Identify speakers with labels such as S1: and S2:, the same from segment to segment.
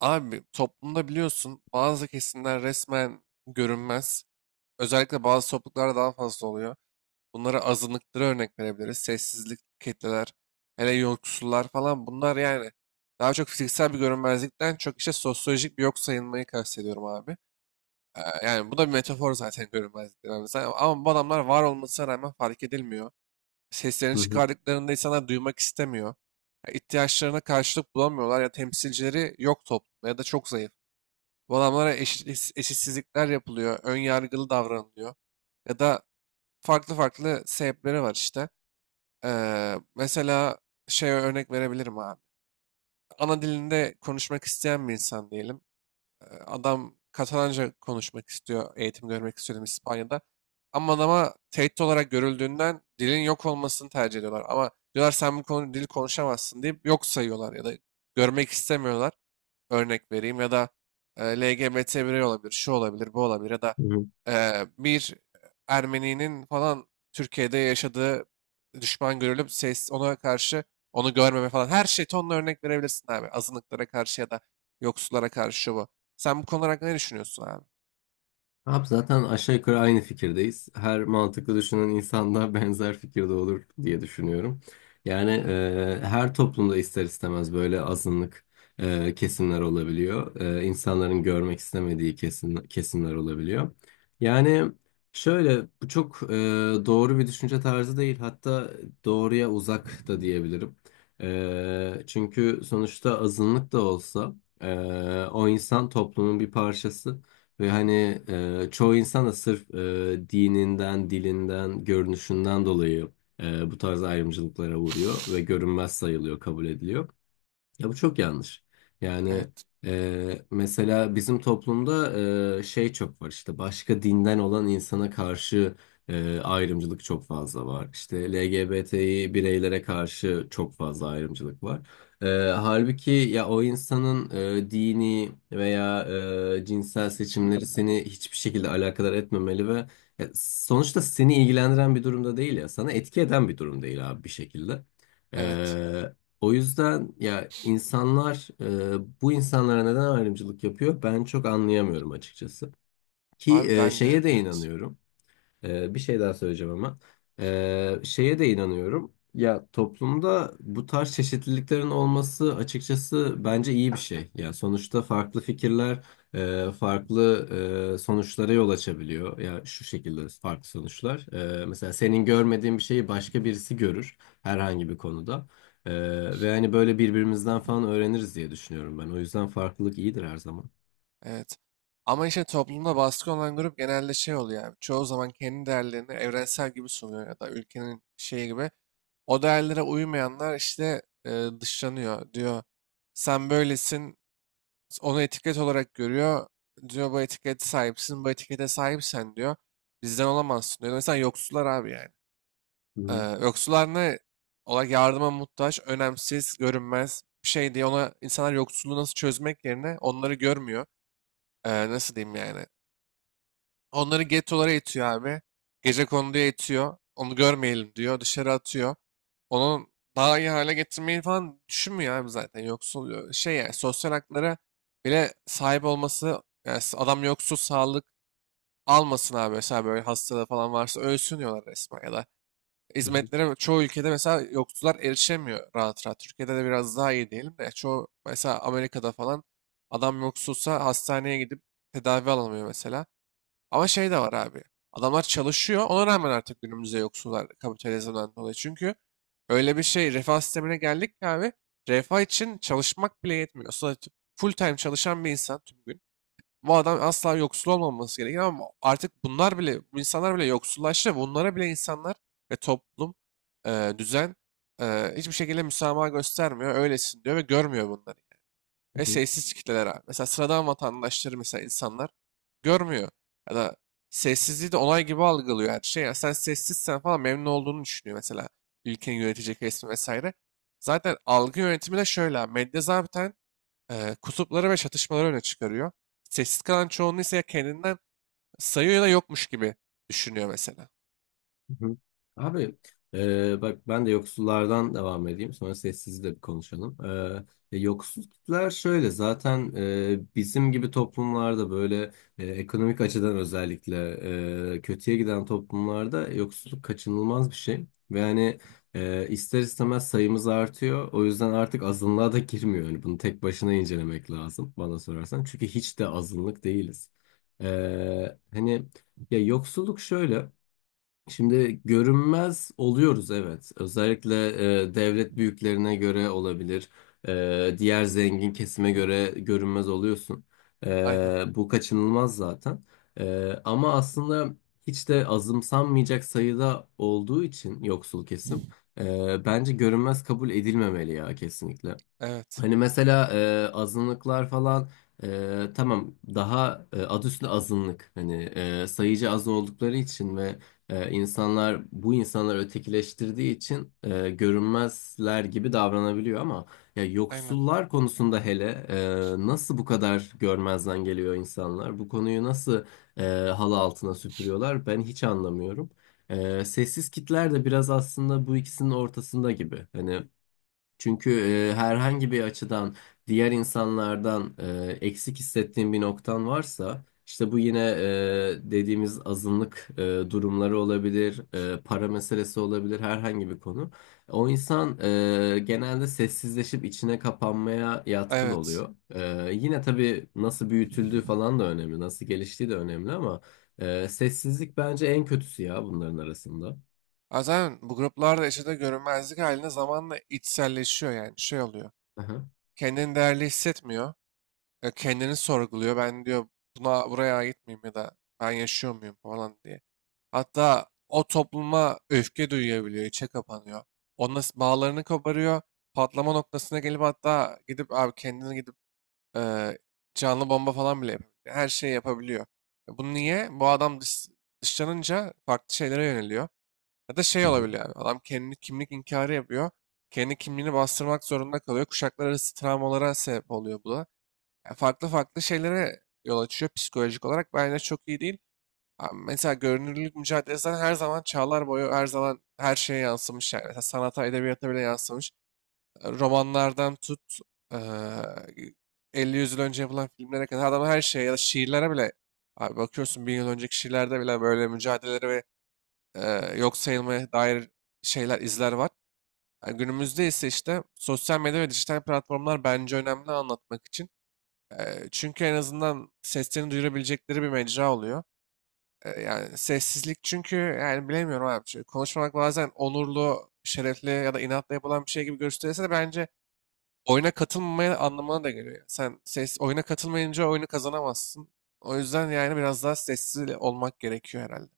S1: Abi toplumda biliyorsun bazı kesimler resmen görünmez. Özellikle bazı topluluklarda daha fazla oluyor. Bunlara azınlıklara örnek verebiliriz. Sessizlik kitleler, hele yoksullar falan bunlar yani daha çok fiziksel bir görünmezlikten çok işte sosyolojik bir yok sayılmayı kastediyorum abi. Yani bu da bir metafor zaten görünmezlik dediğimiz. Ama bu adamlar var olmasına rağmen fark edilmiyor. Seslerini
S2: Hı hı,
S1: çıkardıklarında insanlar duymak istemiyor. Ya ihtiyaçlarına karşılık bulamıyorlar ya temsilcileri yok toplumda ya da çok zayıf. Bu adamlara eşit, eşitsizlikler yapılıyor, ön yargılı davranılıyor. Ya da farklı farklı sebepleri var işte. Mesela şey örnek verebilirim abi. Ana dilinde konuşmak isteyen bir insan diyelim. Adam Katalanca konuşmak istiyor, eğitim görmek istiyor İspanya'da. Ama adama tehdit olarak görüldüğünden dilin yok olmasını tercih ediyorlar. Ama diyorlar sen bu konu dil konuşamazsın deyip yok sayıyorlar ya da görmek istemiyorlar örnek vereyim ya da LGBT birey olabilir, şu olabilir, bu olabilir ya da
S2: hı hı.
S1: bir Ermeni'nin falan Türkiye'de yaşadığı düşman görülüp ses ona karşı onu görmeme falan her şey tonla örnek verebilirsin abi. Azınlıklara karşı ya da yoksullara karşı şu bu. Sen bu konular hakkında ne düşünüyorsun abi?
S2: Abi, zaten aşağı yukarı aynı fikirdeyiz. Her mantıklı düşünen insan da benzer fikirde olur diye düşünüyorum. Yani, her toplumda ister istemez böyle kesimler olabiliyor. İnsanların görmek istemediği kesimler olabiliyor. Yani şöyle, bu çok doğru bir düşünce tarzı değil. Hatta doğruya uzak da diyebilirim. Çünkü sonuçta azınlık da olsa, e, o insan toplumun bir parçası. Ve hani, çoğu insan da sırf dininden, dilinden, görünüşünden dolayı bu tarz ayrımcılıklara uğruyor ve görünmez sayılıyor, kabul ediliyor. Ya bu çok yanlış. Yani
S1: Evet,
S2: e, mesela bizim toplumda, şey, çok var işte başka dinden olan insana karşı ayrımcılık çok fazla var. İşte LGBT'yi bireylere karşı çok fazla ayrımcılık var. Halbuki ya, o insanın dini veya cinsel seçimleri seni hiçbir şekilde alakadar etmemeli ve ya, sonuçta seni ilgilendiren bir durumda değil, ya sana etki eden bir durum değil abi bir şekilde.
S1: evet.
S2: O yüzden ya, insanlar bu insanlara neden ayrımcılık yapıyor ben çok anlayamıyorum açıkçası. Ki
S1: Abi
S2: e,
S1: ben de
S2: şeye de
S1: evet.
S2: inanıyorum. Bir şey daha söyleyeceğim ama. Şeye de inanıyorum. Ya toplumda bu tarz çeşitliliklerin olması açıkçası bence iyi bir şey. Ya sonuçta farklı fikirler, farklı sonuçlara yol açabiliyor. Ya şu şekilde farklı sonuçlar. Mesela senin görmediğin bir şeyi başka birisi görür herhangi bir konuda. Ve hani böyle birbirimizden falan öğreniriz diye düşünüyorum ben. O yüzden farklılık iyidir her zaman.
S1: Evet. Ama işte toplumda baskı olan grup genelde şey oluyor abi. Çoğu zaman kendi değerlerini evrensel gibi sunuyor ya da ülkenin şeyi gibi. O değerlere uymayanlar işte dışlanıyor. Diyor sen böylesin onu etiket olarak görüyor. Diyor bu etikete sahipsin bu etikete sahipsen diyor. Bizden olamazsın diyor. Mesela yoksullar abi yani.
S2: Hı
S1: Ee,
S2: hı,
S1: Yoksullar ne? Ola yardıma muhtaç, önemsiz, görünmez bir şey diye ona insanlar yoksulluğu nasıl çözmek yerine onları görmüyor. Nasıl diyeyim yani? Onları gettolara itiyor abi. Gecekonduya itiyor. Onu görmeyelim diyor. Dışarı atıyor. Onu daha iyi hale getirmeyi falan düşünmüyor abi zaten. Yoksul şey yani sosyal haklara bile sahip olması yani adam yoksul sağlık almasın abi. Mesela böyle hastalığı falan varsa ölsün diyorlar resmen ya da
S2: hı hı,
S1: hizmetlere çoğu ülkede mesela yoksullar erişemiyor rahat rahat. Türkiye'de de biraz daha iyi diyelim de çoğu mesela Amerika'da falan adam yoksulsa hastaneye gidip tedavi alamıyor mesela. Ama şey de var abi. Adamlar çalışıyor. Ona rağmen artık günümüzde yoksullar kapitalizmden dolayı. Çünkü öyle bir şey refah sistemine geldik ki abi. Refah için çalışmak bile yetmiyor. Sadece full time çalışan bir insan tüm gün. Bu adam asla yoksul olmaması gerekiyor ama artık bunlar bile, bu insanlar bile yoksullaştı. Bunlara bile insanlar ve toplum, düzen hiçbir şekilde müsamaha göstermiyor. Öylesin diyor ve görmüyor bunları.
S2: hı
S1: Ve
S2: hı.
S1: sessiz kitleler abi. Mesela sıradan vatandaşları mesela insanlar görmüyor. Ya da sessizliği de olay gibi algılıyor her şey. Ya sen sessizsen falan memnun olduğunu düşünüyor mesela. Ülkenin yönetecek resmi vesaire. Zaten algı yönetimi de şöyle abi. Medya zaten kutupları ve çatışmaları öne çıkarıyor. Sessiz kalan çoğunluğu ise ya kendinden sayıyor ya da yokmuş gibi düşünüyor mesela.
S2: Hı hı. Abi, bak ben de yoksullardan devam edeyim, sonra sessizi de bir konuşalım. Yoksul kitler şöyle, zaten bizim gibi toplumlarda, böyle ekonomik açıdan özellikle kötüye giden toplumlarda yoksulluk kaçınılmaz bir şey. Ve hani, ister istemez sayımız artıyor, o yüzden artık azınlığa da girmiyor. Yani bunu tek başına incelemek lazım bana sorarsan, çünkü hiç de azınlık değiliz. E, Hani... Ya, yoksulluk şöyle. Şimdi görünmez oluyoruz, evet. Özellikle devlet büyüklerine göre olabilir. Diğer zengin kesime göre görünmez oluyorsun.
S1: Aynen.
S2: Bu kaçınılmaz zaten. Ama aslında hiç de azımsanmayacak sayıda olduğu için yoksul kesim, bence görünmez kabul edilmemeli ya, kesinlikle.
S1: Evet.
S2: Hani mesela, azınlıklar falan, tamam, daha, adı üstünde azınlık, hani sayıca az oldukları için ve insanlar bu insanları ötekileştirdiği için görünmezler gibi davranabiliyor ama ya,
S1: Aynen.
S2: yoksullar konusunda hele, nasıl bu kadar görmezden geliyor insanlar? Bu konuyu nasıl e, halı altına süpürüyorlar? Ben hiç anlamıyorum. Sessiz kitler de biraz aslında bu ikisinin ortasında gibi. Hani çünkü, herhangi bir açıdan diğer insanlardan eksik hissettiğin bir noktan varsa, işte bu yine dediğimiz azınlık durumları olabilir, para meselesi olabilir, herhangi bir konu. O insan genelde sessizleşip içine kapanmaya yatkın
S1: Evet.
S2: oluyor. Yine tabii nasıl büyütüldüğü falan da önemli, nasıl geliştiği de önemli ama sessizlik bence en kötüsü ya bunların arasında.
S1: Ha, zaten bu gruplarda yaşadığı görünmezlik haline zamanla içselleşiyor yani şey oluyor.
S2: Aha.
S1: Kendini değerli hissetmiyor. Kendini sorguluyor. Ben diyor buna buraya ait miyim ya da ben yaşıyor muyum falan diye. Hatta o topluma öfke duyabiliyor, içe kapanıyor. Onunla bağlarını koparıyor. Patlama noktasına gelip hatta gidip abi kendini gidip e, canlı bomba falan bile yapabiliyor. Her şeyi yapabiliyor. Bu niye? Bu adam dışlanınca farklı şeylere yöneliyor. Ya da şey olabiliyor abi. Adam kendini kimlik inkarı yapıyor. Kendi kimliğini bastırmak zorunda kalıyor. Kuşaklar arası travmalara sebep oluyor bu da. Yani farklı farklı şeylere yol açıyor psikolojik olarak. Bence çok iyi değil. Abi mesela görünürlük mücadelesi zaten her zaman çağlar boyu her zaman her şeye yansımış. Yani, mesela sanata, edebiyata bile yansımış. Romanlardan tut eee 50 yüz yıl önce yapılan filmlere kadar adam her şeye ya da şiirlere bile abi bakıyorsun 1000 yıl önceki şiirlerde bile böyle mücadeleleri ve yok sayılmaya dair şeyler, izler var. Yani günümüzde ise işte sosyal medya ve dijital platformlar bence önemli anlatmak için. Çünkü en azından seslerini duyurabilecekleri bir mecra oluyor. Yani sessizlik çünkü yani bilemiyorum abi. Çünkü konuşmamak bazen onurlu, şerefli ya da inatla yapılan bir şey gibi gösterilse de bence oyuna katılmamaya anlamına da geliyor. Sen ses oyuna katılmayınca oyunu kazanamazsın. O yüzden yani biraz daha sessiz olmak gerekiyor herhalde.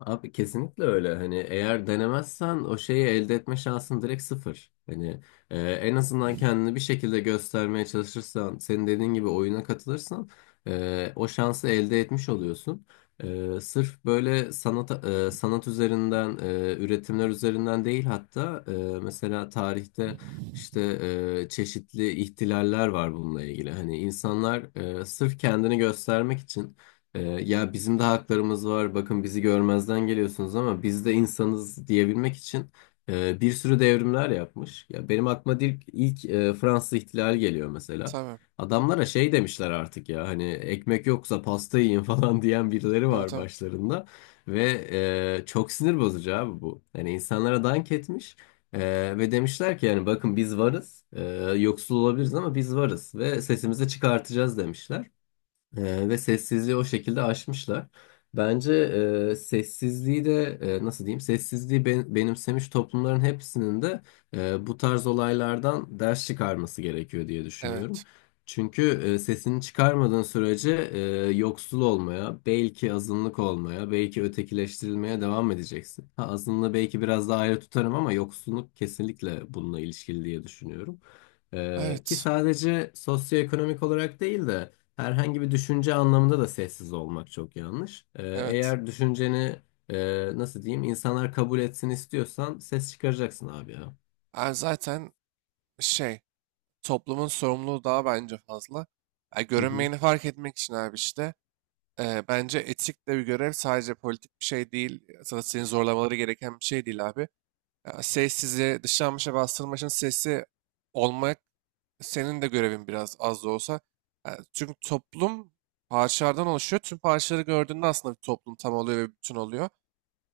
S2: Abi kesinlikle öyle. Hani eğer denemezsen, o şeyi elde etme şansın direkt sıfır. Hani en azından kendini bir şekilde göstermeye çalışırsan, senin dediğin gibi oyuna katılırsan, o şansı elde etmiş oluyorsun. Sırf böyle sanat, sanat üzerinden, üretimler üzerinden değil hatta, mesela tarihte işte çeşitli ihtilaller var bununla ilgili. Hani insanlar sırf kendini göstermek için, ya bizim de haklarımız var. Bakın bizi görmezden geliyorsunuz ama biz de insanız diyebilmek için bir sürü devrimler yapmış. Ya benim aklıma ilk Fransız İhtilali geliyor mesela.
S1: Tabii,
S2: Adamlara şey demişler, artık ya hani ekmek yoksa pasta yiyin falan diyen birileri
S1: tabii
S2: var
S1: tabii.
S2: başlarında ve, çok sinir bozucu abi bu. Yani insanlara dank etmiş e, ve demişler ki yani bakın biz varız. Yoksul olabiliriz ama biz varız ve sesimizi çıkartacağız demişler. Ve sessizliği o şekilde aşmışlar. Bence sessizliği de, nasıl diyeyim, sessizliği benimsemiş toplumların hepsinin de bu tarz olaylardan ders çıkarması gerekiyor diye düşünüyorum.
S1: Evet.
S2: Çünkü sesini çıkarmadığın sürece, yoksul olmaya, belki azınlık olmaya, belki ötekileştirilmeye devam edeceksin. Ha, azınlığı belki biraz daha ayrı tutarım ama yoksulluk kesinlikle bununla ilişkili diye düşünüyorum. Ki
S1: Evet.
S2: sadece sosyoekonomik olarak değil de, herhangi bir düşünce anlamında da sessiz olmak çok yanlış.
S1: Evet.
S2: Eğer düşünceni, nasıl diyeyim, insanlar kabul etsin istiyorsan, ses çıkaracaksın abi ya.
S1: Yani zaten şey toplumun sorumluluğu daha bence fazla. Yani
S2: Hı hı,
S1: görünmeyeni fark etmek için abi işte bence etik de bir görev sadece politik bir şey değil. Zaten seni zorlamaları gereken bir şey değil abi. Ya sessizliğe, dışlanmış ve bastırılmışın sesi olmak senin de görevin biraz az da olsa. Yani çünkü toplum parçalardan oluşuyor. Tüm parçaları gördüğünde aslında bir toplum tam oluyor ve bir bütün oluyor.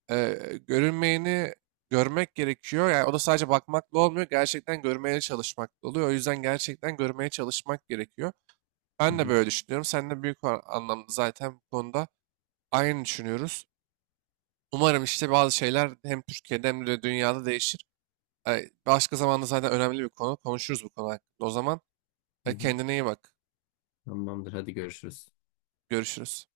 S1: Görünmeyeni görmek gerekiyor. Yani o da sadece bakmakla olmuyor. Gerçekten görmeye çalışmakla oluyor. O yüzden gerçekten görmeye çalışmak gerekiyor.
S2: Hı
S1: Ben de
S2: hı,
S1: böyle düşünüyorum. Sen de büyük anlamda zaten bu konuda aynı düşünüyoruz. Umarım işte bazı şeyler hem Türkiye'de hem de dünyada değişir. Başka zamanda zaten önemli bir konu. Konuşuruz bu konu hakkında. O zaman
S2: hı hı.
S1: kendine iyi bak.
S2: Tamamdır, hadi görüşürüz.
S1: Görüşürüz.